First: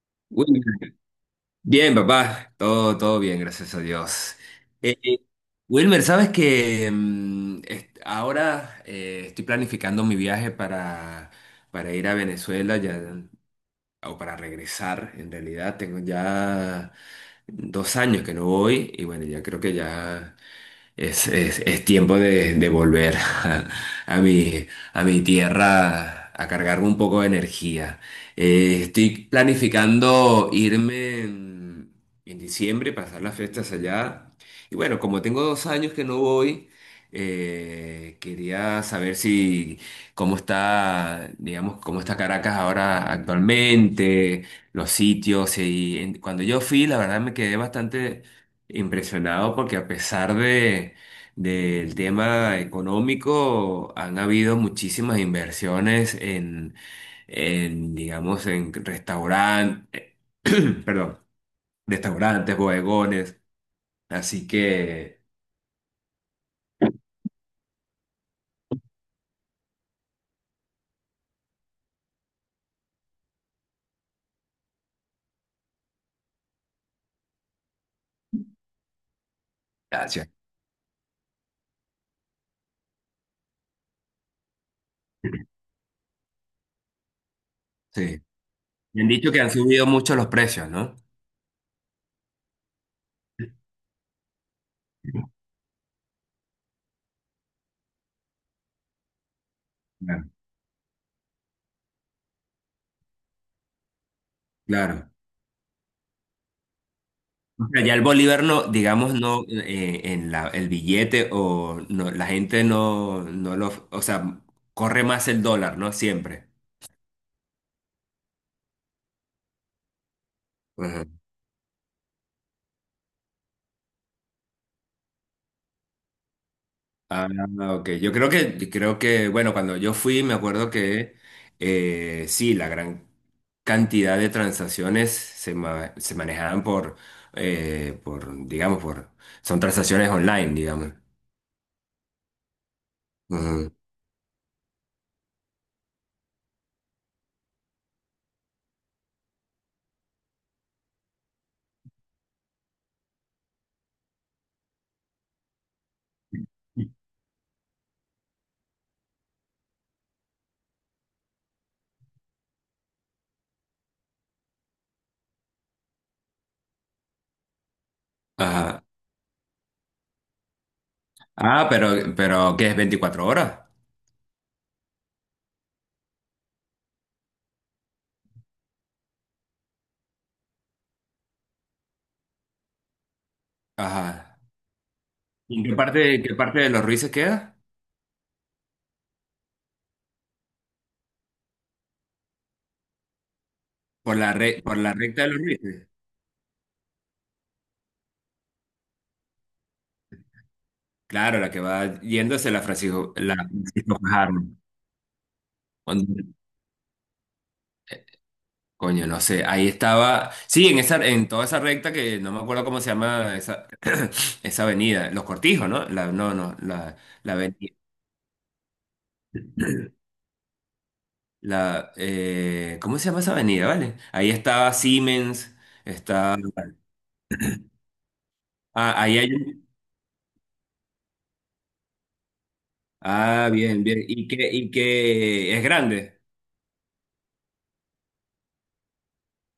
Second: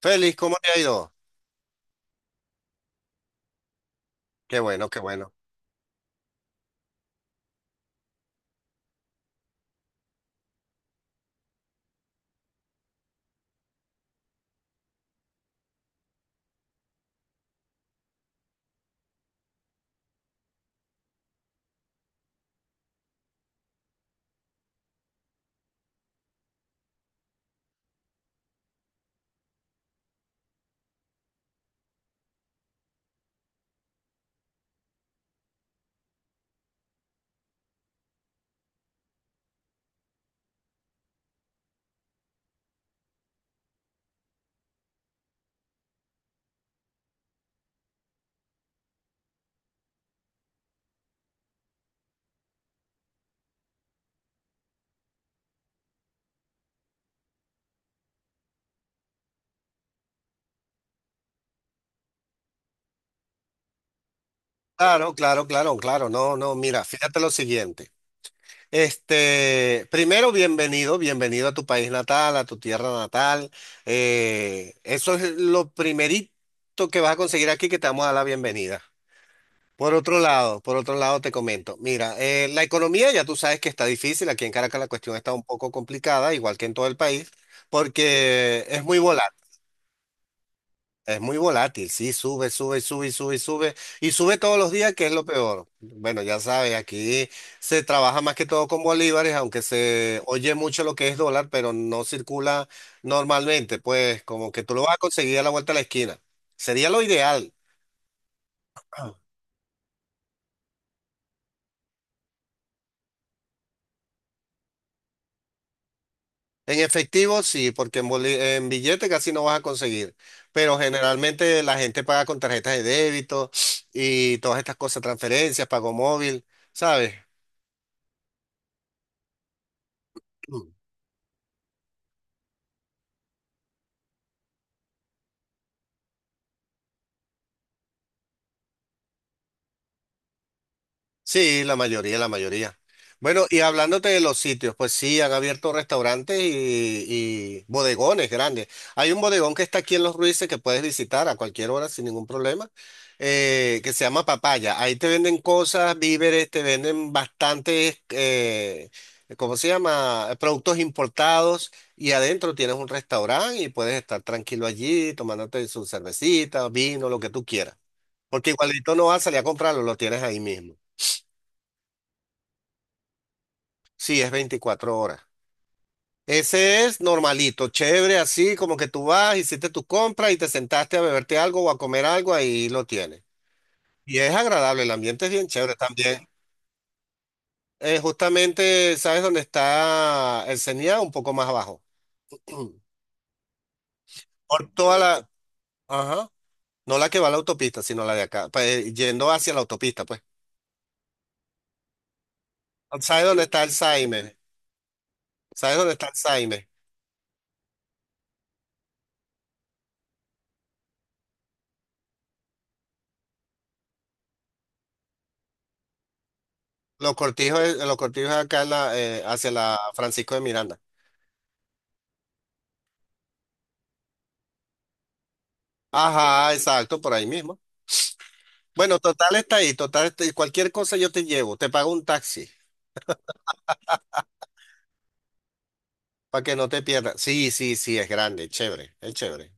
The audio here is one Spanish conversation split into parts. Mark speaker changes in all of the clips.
Speaker 1: Félix, ¿cómo
Speaker 2: Wilmer,
Speaker 1: te ha ido?
Speaker 2: bien, papá, todo, todo bien, gracias a Dios.
Speaker 1: Qué bueno,
Speaker 2: Eh,
Speaker 1: qué
Speaker 2: eh,
Speaker 1: bueno.
Speaker 2: Wilmer, sabes que ahora estoy planificando mi viaje para ir a Venezuela ya, o para regresar. En realidad, tengo ya 2 años que no voy y bueno, ya creo que ya. Es tiempo de volver a mi, a mi tierra a cargarme un poco de energía. Estoy planificando irme en diciembre, pasar las fiestas allá. Y bueno, como tengo 2 años que no voy, quería saber si cómo está, digamos, cómo está Caracas ahora actualmente, los sitios. Cuando yo fui, la verdad me quedé bastante impresionado porque a pesar de, del tema económico, han habido muchísimas inversiones en, digamos, en restaurantes, perdón, restaurantes, bodegones. Así
Speaker 1: Claro,
Speaker 2: que,
Speaker 1: claro, claro, claro. No, no, mira, fíjate lo siguiente. Este, primero, bienvenido, bienvenido a tu país natal, a tu tierra natal. Eso es lo primerito que vas a conseguir aquí, que te vamos a dar la bienvenida.
Speaker 2: gracias.
Speaker 1: Por otro lado te comento, mira, la economía ya tú sabes que está difícil, aquí en Caracas la cuestión está un poco complicada, igual que en todo el país,
Speaker 2: Sí.
Speaker 1: porque es muy
Speaker 2: Me han dicho
Speaker 1: volátil.
Speaker 2: que han subido mucho los precios, ¿no?
Speaker 1: Es muy volátil, sí, sube, sube, sube, sube, sube, y sube todos los días, que es lo peor. Bueno, ya sabes, aquí se trabaja más que todo con bolívares, aunque se
Speaker 2: Claro.
Speaker 1: oye mucho lo que es dólar, pero no circula normalmente, pues como que tú lo vas a
Speaker 2: Claro.
Speaker 1: conseguir a la vuelta de la esquina. Sería lo ideal.
Speaker 2: O sea, ya el bolívar no, digamos,
Speaker 1: Ah.
Speaker 2: no, en la, el billete o no, la gente no, no lo, o sea, corre más el dólar, ¿no? Siempre.
Speaker 1: En efectivo, sí, porque en billete casi no vas a conseguir, pero
Speaker 2: Ajá.
Speaker 1: generalmente la gente paga con tarjetas de débito y todas estas cosas, transferencias, pago móvil, ¿sabes?
Speaker 2: Ah, ok. Yo creo que, bueno, cuando yo fui, me acuerdo que sí, la gran cantidad de transacciones se, se manejaban por, digamos, por, son transacciones online, digamos.
Speaker 1: Sí, la mayoría, la mayoría. Bueno, y
Speaker 2: Ujú.
Speaker 1: hablándote de los sitios, pues sí, han abierto restaurantes y bodegones grandes. Hay un bodegón que está aquí en Los Ruices que puedes visitar a cualquier hora sin ningún problema, que se llama Papaya. Ahí te venden cosas, víveres, te venden bastantes, ¿cómo se llama? Productos importados y adentro tienes un restaurante y puedes estar tranquilo allí tomándote su cervecita, vino, lo que tú quieras. Porque
Speaker 2: Ajá.
Speaker 1: igualito no vas a salir a comprarlo, lo tienes ahí mismo.
Speaker 2: Ah, pero, ¿qué es 24 horas?
Speaker 1: Sí, es 24 horas. Ese es normalito, chévere, así como que tú vas, hiciste tu compra y te sentaste a beberte algo o a comer algo, ahí lo tienes. Y es
Speaker 2: Ajá.
Speaker 1: agradable, el ambiente es bien
Speaker 2: ¿Y
Speaker 1: chévere
Speaker 2: en
Speaker 1: también.
Speaker 2: qué parte de los Ruices queda?
Speaker 1: Justamente, ¿sabes dónde está el CENIA? Un poco más abajo.
Speaker 2: Por la,
Speaker 1: Por
Speaker 2: por la
Speaker 1: toda
Speaker 2: recta de
Speaker 1: la...
Speaker 2: los Ruices.
Speaker 1: Ajá. No la que va a la autopista, sino la de acá, pues, yendo hacia la autopista, pues.
Speaker 2: Claro, la que va yéndose
Speaker 1: ¿Sabes
Speaker 2: la
Speaker 1: dónde está el
Speaker 2: Francisco
Speaker 1: Saime?
Speaker 2: Fajardo.
Speaker 1: ¿Sabes dónde está el
Speaker 2: Cuando,
Speaker 1: Saime?
Speaker 2: coño, no sé. Ahí estaba. Sí, en esa, en toda esa recta que no me acuerdo cómo se llama esa, esa avenida. Los Cortijos, ¿no? La, no, no, la, la avenida.
Speaker 1: Los cortijos es acá en la hacia la Francisco de Miranda.
Speaker 2: La, ¿cómo se llama esa avenida, vale? Ahí estaba Siemens, está.
Speaker 1: Ajá, exacto, por ahí mismo. Bueno,
Speaker 2: Ah, ahí hay
Speaker 1: total está
Speaker 2: un.
Speaker 1: ahí, total está ahí. Cualquier cosa yo te llevo, te pago un taxi
Speaker 2: Ah, bien, bien. Y que es grande.
Speaker 1: para que no te pierdas. Sí, sí, sí, es grande, es chévere, es chévere.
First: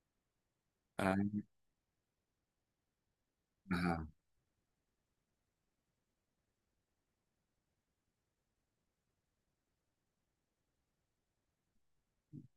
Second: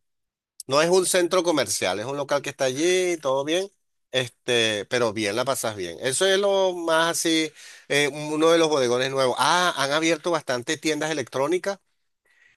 Speaker 1: No es un
Speaker 2: Ah,
Speaker 1: centro comercial, es un local que está allí, todo bien,
Speaker 2: ajá.
Speaker 1: este, pero bien, la pasas bien. Eso es lo más así, uno de los bodegones nuevos. Ah, han abierto bastantes tiendas electrónicas.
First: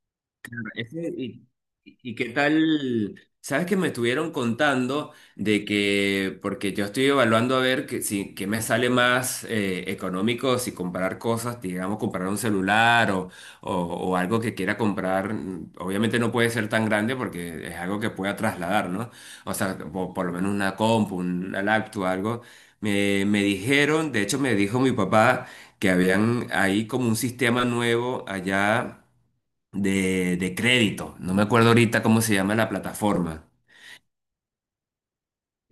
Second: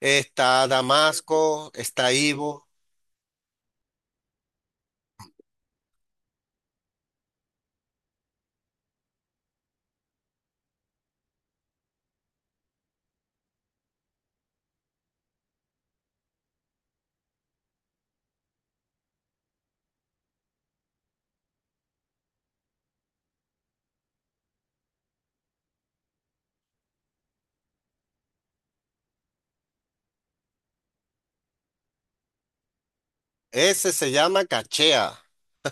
Speaker 1: Está
Speaker 2: Ese- y,
Speaker 1: Damasco, está
Speaker 2: y qué
Speaker 1: Ivo.
Speaker 2: tal? ¿Sabes que me estuvieron contando de que, porque yo estoy evaluando a ver que, si, que me sale más económico si comprar cosas, digamos, comprar un celular o algo que quiera comprar? Obviamente no puede ser tan grande porque es algo que pueda trasladar, ¿no? O sea, por, lo menos una compu, una laptop, algo. Me dijeron, de hecho me dijo mi papá que habían ahí como un sistema nuevo allá de crédito. No me acuerdo ahorita cómo se llama la plataforma.
Speaker 1: Ese se llama Cachea.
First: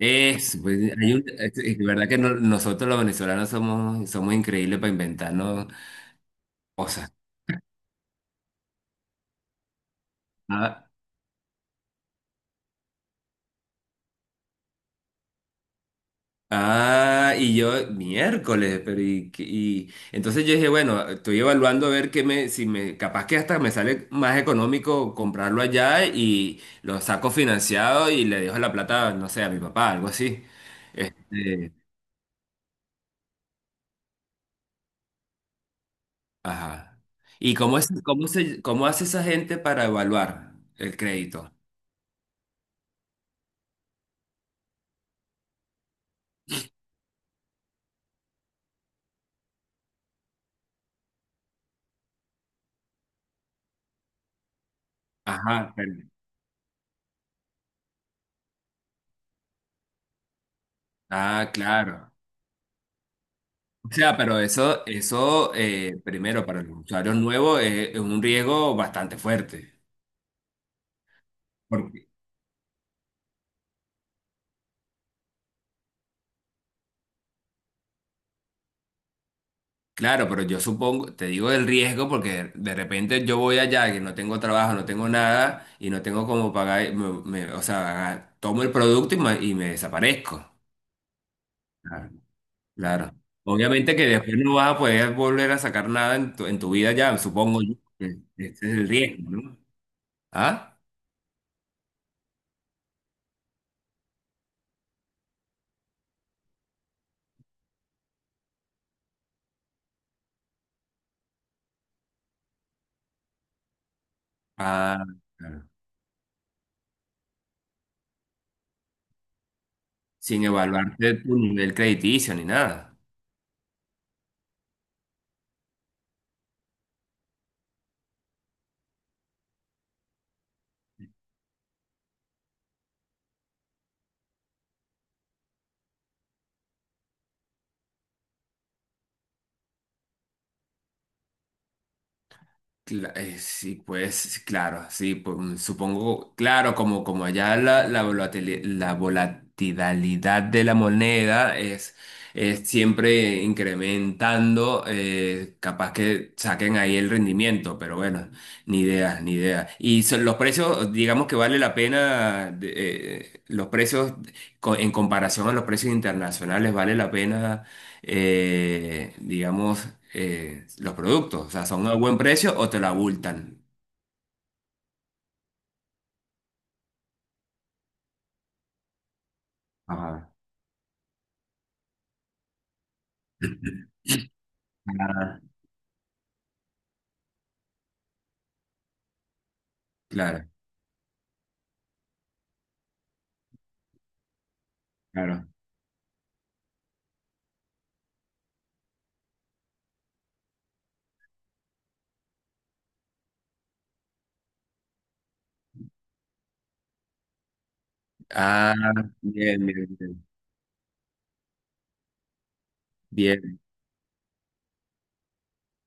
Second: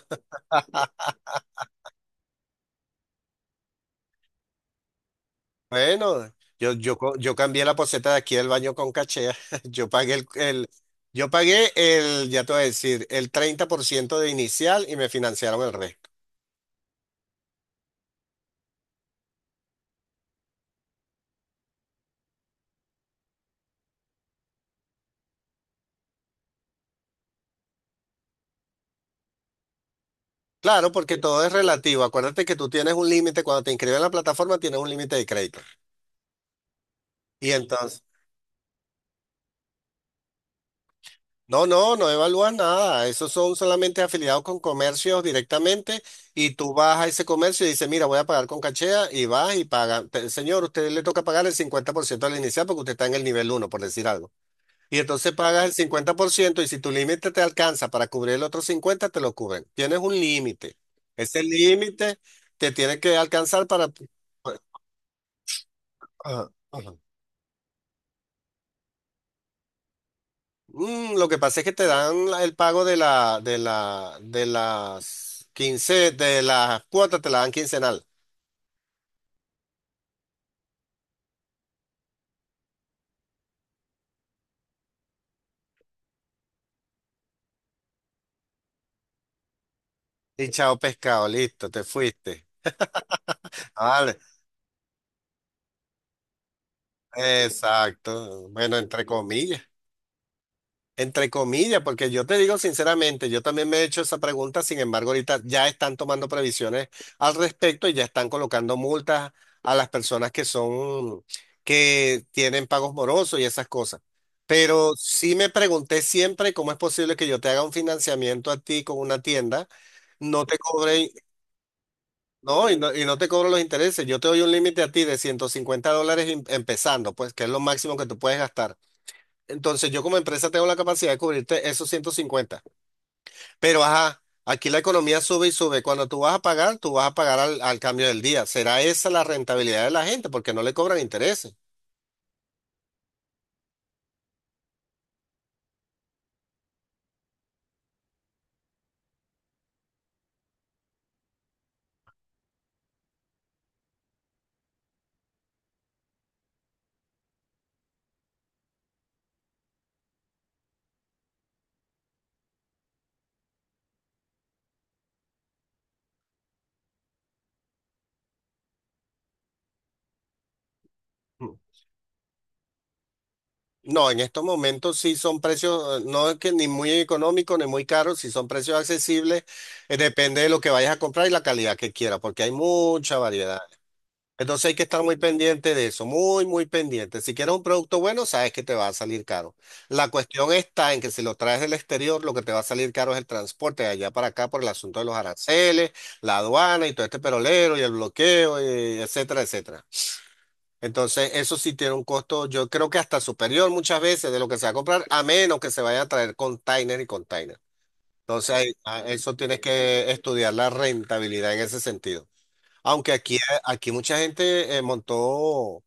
Speaker 2: Es, pues, es de verdad que nosotros los venezolanos somos, somos increíbles para inventarnos
Speaker 1: Bueno,
Speaker 2: cosas.
Speaker 1: yo cambié la poceta de aquí del baño con cachea. Yo pagué el, el-
Speaker 2: Ah,
Speaker 1: yo pagué el, ya te voy a decir, el 30% de inicial y me financiaron el resto.
Speaker 2: ah, y yo, miércoles, pero y, y entonces yo dije, bueno, estoy evaluando a ver qué me, si me, capaz que hasta me sale más económico comprarlo allá y lo saco financiado y le dejo la plata, no sé, a mi papá, algo así.
Speaker 1: Claro, porque todo es
Speaker 2: Este,
Speaker 1: relativo. Acuérdate que tú tienes un límite, cuando te inscribes en la plataforma tienes un límite de crédito.
Speaker 2: ajá.
Speaker 1: Y
Speaker 2: ¿Y cómo es,
Speaker 1: entonces,
Speaker 2: cómo se, cómo hace esa gente para evaluar el crédito?
Speaker 1: no, no, no evalúas nada. Esos son solamente afiliados con comercios directamente y tú vas a ese comercio y dices, mira, voy a pagar con cachea y vas y pagas. Señor, usted le toca pagar el 50% del inicial porque usted está en el nivel uno por decir algo. Y entonces pagas el
Speaker 2: Ajá, pero,
Speaker 1: 50% y si tu límite te alcanza para cubrir el otro 50 te lo cubren. Tienes un límite. Ese
Speaker 2: ah, claro.
Speaker 1: límite te tiene que alcanzar para...
Speaker 2: O sea, pero eso primero
Speaker 1: Ajá,
Speaker 2: para los
Speaker 1: ajá.
Speaker 2: usuarios nuevos es un riesgo bastante fuerte.
Speaker 1: Lo que pasa es que te
Speaker 2: Porque,
Speaker 1: dan el pago de de las 15 de las cuotas te la dan quincenal.
Speaker 2: claro, pero yo supongo, te digo el riesgo porque de repente yo voy allá que no tengo trabajo, no tengo nada y no tengo cómo pagar, o sea, tomo el producto y me desaparezco.
Speaker 1: Y chao pescado, listo, te
Speaker 2: Ah,
Speaker 1: fuiste.
Speaker 2: claro. Obviamente que
Speaker 1: Vale,
Speaker 2: después no vas a poder volver a sacar nada en tu, en tu vida ya, supongo yo, que
Speaker 1: exacto.
Speaker 2: este es
Speaker 1: Bueno,
Speaker 2: el
Speaker 1: entre
Speaker 2: riesgo, ¿no?
Speaker 1: comillas.
Speaker 2: ¿Ah?
Speaker 1: Entre comillas, porque yo te digo sinceramente, yo también me he hecho esa pregunta, sin embargo, ahorita ya están tomando previsiones al respecto y ya están colocando multas a las personas que son, que tienen pagos morosos y esas cosas. Pero
Speaker 2: Ah,
Speaker 1: sí me
Speaker 2: claro.
Speaker 1: pregunté siempre cómo es posible que yo te haga un financiamiento a ti con una tienda,
Speaker 2: Sin
Speaker 1: no te
Speaker 2: evaluarte
Speaker 1: cobre,
Speaker 2: tu nivel crediticio ni
Speaker 1: no, y
Speaker 2: nada.
Speaker 1: no, y no te cobro los intereses. Yo te doy un límite a ti de $150 empezando, pues, que es lo máximo que tú puedes gastar. Entonces yo como empresa tengo la capacidad de cubrirte esos 150. Pero ajá, aquí la economía sube y sube. Cuando tú vas a pagar, tú vas a pagar al cambio del día. ¿Será esa la rentabilidad de la gente? Porque no le cobran intereses.
Speaker 2: Sí, pues sí, claro, sí, pues, supongo, claro, como, como allá la, la volatilidad de la moneda es siempre incrementando, capaz que saquen ahí el rendimiento, pero bueno, ni idea, ni idea. Y son los precios, digamos que vale la pena, de, los precios en comparación a los precios internacionales, vale la pena digamos, los productos. O
Speaker 1: Mm.
Speaker 2: sea, son a buen precio o te lo abultan.
Speaker 1: No, en estos momentos sí son precios, no es que ni muy económicos ni muy caros, sí son precios accesibles.
Speaker 2: Ajá.
Speaker 1: Depende de lo que vayas a comprar y la calidad que quieras, porque hay mucha variedad. Entonces hay que estar muy
Speaker 2: Ah,
Speaker 1: pendiente de eso, muy, muy pendiente. Si quieres un producto bueno, sabes que te va a salir caro. La
Speaker 2: claro,
Speaker 1: cuestión está en que si lo traes del exterior, lo que te va a salir caro es el transporte de allá para acá por el asunto de los
Speaker 2: claro.
Speaker 1: aranceles, la aduana y todo este perolero y el bloqueo, y etcétera, etcétera. Entonces eso sí tiene un costo, yo creo que hasta superior muchas veces de lo que se va a comprar, a menos que se vaya a traer container y container.
Speaker 2: Ah,
Speaker 1: Eso
Speaker 2: bien,
Speaker 1: tienes
Speaker 2: bien,
Speaker 1: que
Speaker 2: bien.
Speaker 1: estudiar la rentabilidad en ese sentido. Aunque aquí,
Speaker 2: Bien.
Speaker 1: aquí mucha gente montó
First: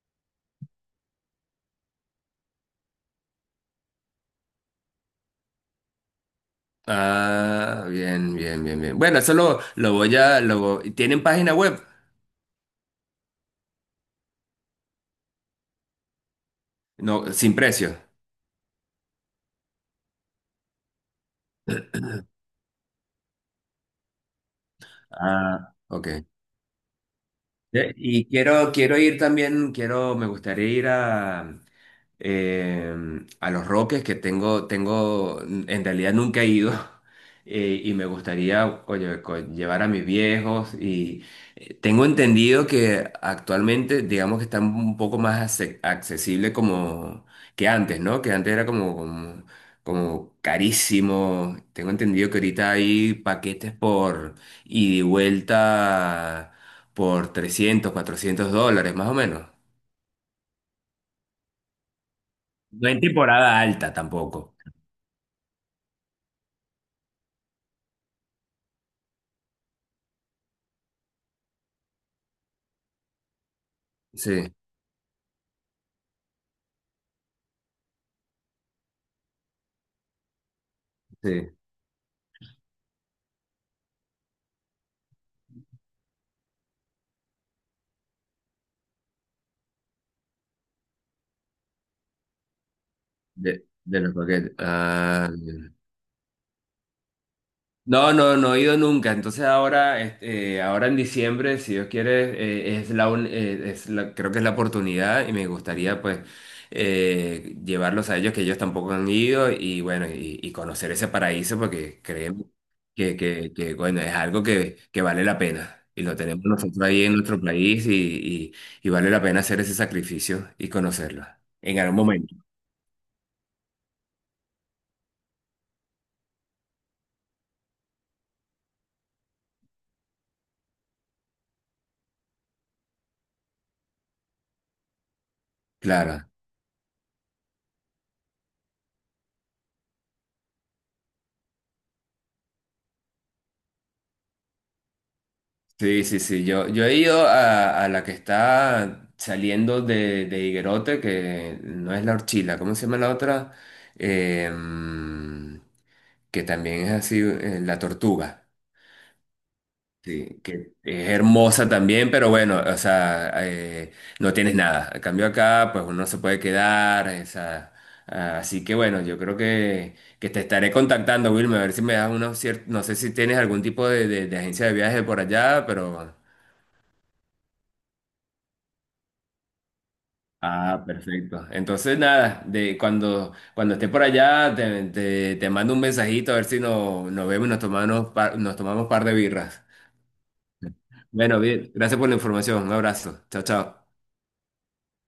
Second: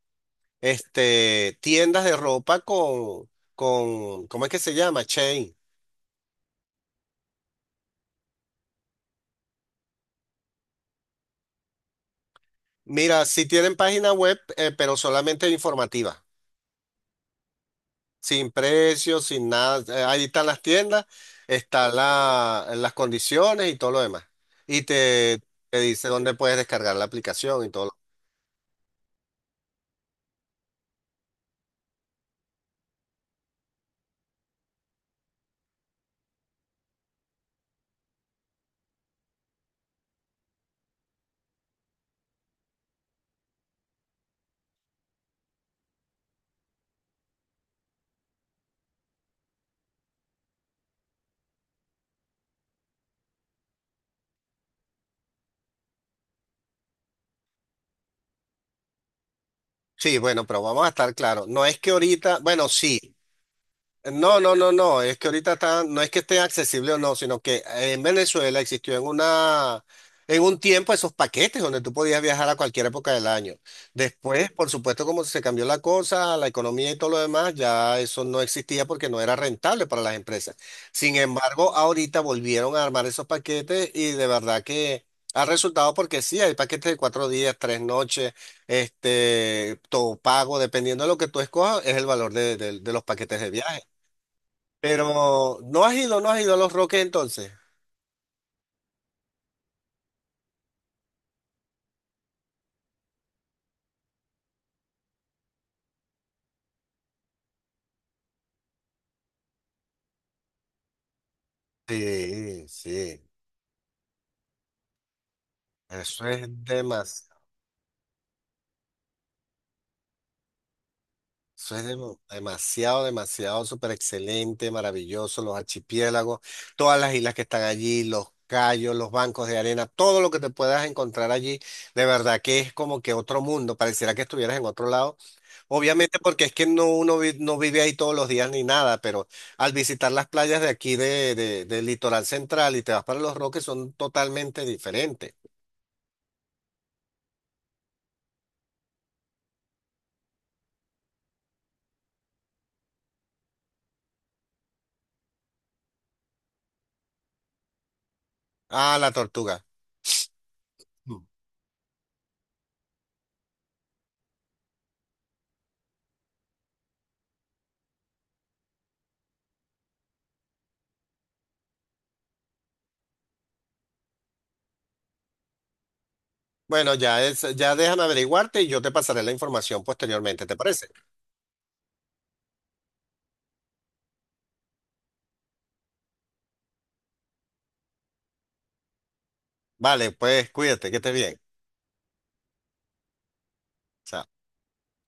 Speaker 1: este, tiendas de ropa con, ¿cómo es que se llama? Chain.
Speaker 2: Ah, bien, bien, bien, bien. Bueno, eso lo voy a... lo, ¿tienen página web?
Speaker 1: Mira, sí tienen página web, pero solamente informativa,
Speaker 2: No, sin precio.
Speaker 1: sin precios, sin nada. Ahí están las tiendas, están las condiciones y todo lo demás. Y te,
Speaker 2: Ah,
Speaker 1: te dice
Speaker 2: ok.
Speaker 1: dónde puedes descargar la aplicación y todo.
Speaker 2: Ya,
Speaker 1: Lo-
Speaker 2: y quiero, quiero ir también, quiero, me gustaría ir eh, a Los Roques, que tengo, tengo, en realidad nunca he ido, y me gustaría, oye, llevar a mis viejos, y tengo entendido que actualmente, digamos que están un poco más accesible como que antes, ¿no? Que antes era como, como, como carísimo, tengo entendido que ahorita hay paquetes por ida y vuelta por $300 $400, más o menos.
Speaker 1: Sí, bueno, pero vamos a estar claros. No es que ahorita, bueno,
Speaker 2: No
Speaker 1: sí.
Speaker 2: en temporada alta
Speaker 1: No, no,
Speaker 2: tampoco.
Speaker 1: no, no, es que ahorita está, no es que esté accesible o no, sino que en Venezuela existió en un tiempo esos paquetes donde tú podías viajar a cualquier época del año. Después,
Speaker 2: Sí,
Speaker 1: por supuesto, como se cambió la cosa, la economía y todo lo demás, ya eso no existía porque no era rentable para las empresas. Sin
Speaker 2: sí,
Speaker 1: embargo, ahorita volvieron a armar esos paquetes y de verdad que ha resultado porque sí, hay paquetes de 4 días, 3 noches, este, todo pago, dependiendo de lo que tú escojas, es el valor de de los paquetes de viaje.
Speaker 2: de los paquetes. Ah,
Speaker 1: Pero no has ido, no has ido a Los Roques entonces.
Speaker 2: no, no, no he ido nunca. Entonces ahora, este, ahora en diciembre, si Dios quiere, es la, un- es la- creo que es la oportunidad y me gustaría pues llevarlos a ellos que ellos tampoco han ido y bueno, y conocer ese paraíso porque creemos
Speaker 1: Sí, sí.
Speaker 2: que, bueno, es algo que vale la pena. Y lo
Speaker 1: Eso es
Speaker 2: tenemos nosotros ahí en nuestro
Speaker 1: demasiado,
Speaker 2: país y vale la pena hacer ese sacrificio y conocerlo en algún momento.
Speaker 1: demasiado, demasiado, súper excelente, maravilloso. Los archipiélagos, todas las islas que están allí, los cayos, los bancos de arena, todo lo que te puedas encontrar allí, de verdad que es como que otro mundo. Pareciera que estuvieras en otro lado. Obviamente
Speaker 2: Claro.
Speaker 1: porque es que no vive ahí todos los días ni nada, pero al visitar las playas de aquí del litoral central y te vas para Los Roques son totalmente diferentes.
Speaker 2: Sí, sí, sí. Yo he ido a la que está saliendo de Higuerote, que no es la Orchila, ¿cómo se llama la otra? Em, que también es así, la Tortuga.
Speaker 1: Ah, la tortuga.
Speaker 2: Sí, que es
Speaker 1: No.
Speaker 2: hermosa también, pero bueno, o sea, no tienes nada. En cambio acá, pues uno se puede quedar, o sea, ah, así que bueno, yo creo que te estaré contactando, Wilmer, a ver si me das unos ciertos, no sé si tienes algún tipo de agencia de viaje por allá, pero...
Speaker 1: Bueno, ya es, ya déjame averiguarte y yo te pasaré la información posteriormente, ¿te
Speaker 2: Ah,
Speaker 1: parece?
Speaker 2: perfecto. Entonces, nada, de cuando, cuando esté por allá, te mando un mensajito a ver si nos vemos y nos tomamos, nos tomamos un par de birras.
Speaker 1: Vale, pues cuídate, que estés bien.
Speaker 2: Bueno, bien, gracias por la información. Un abrazo. Chao, chao.
Speaker 1: Chao.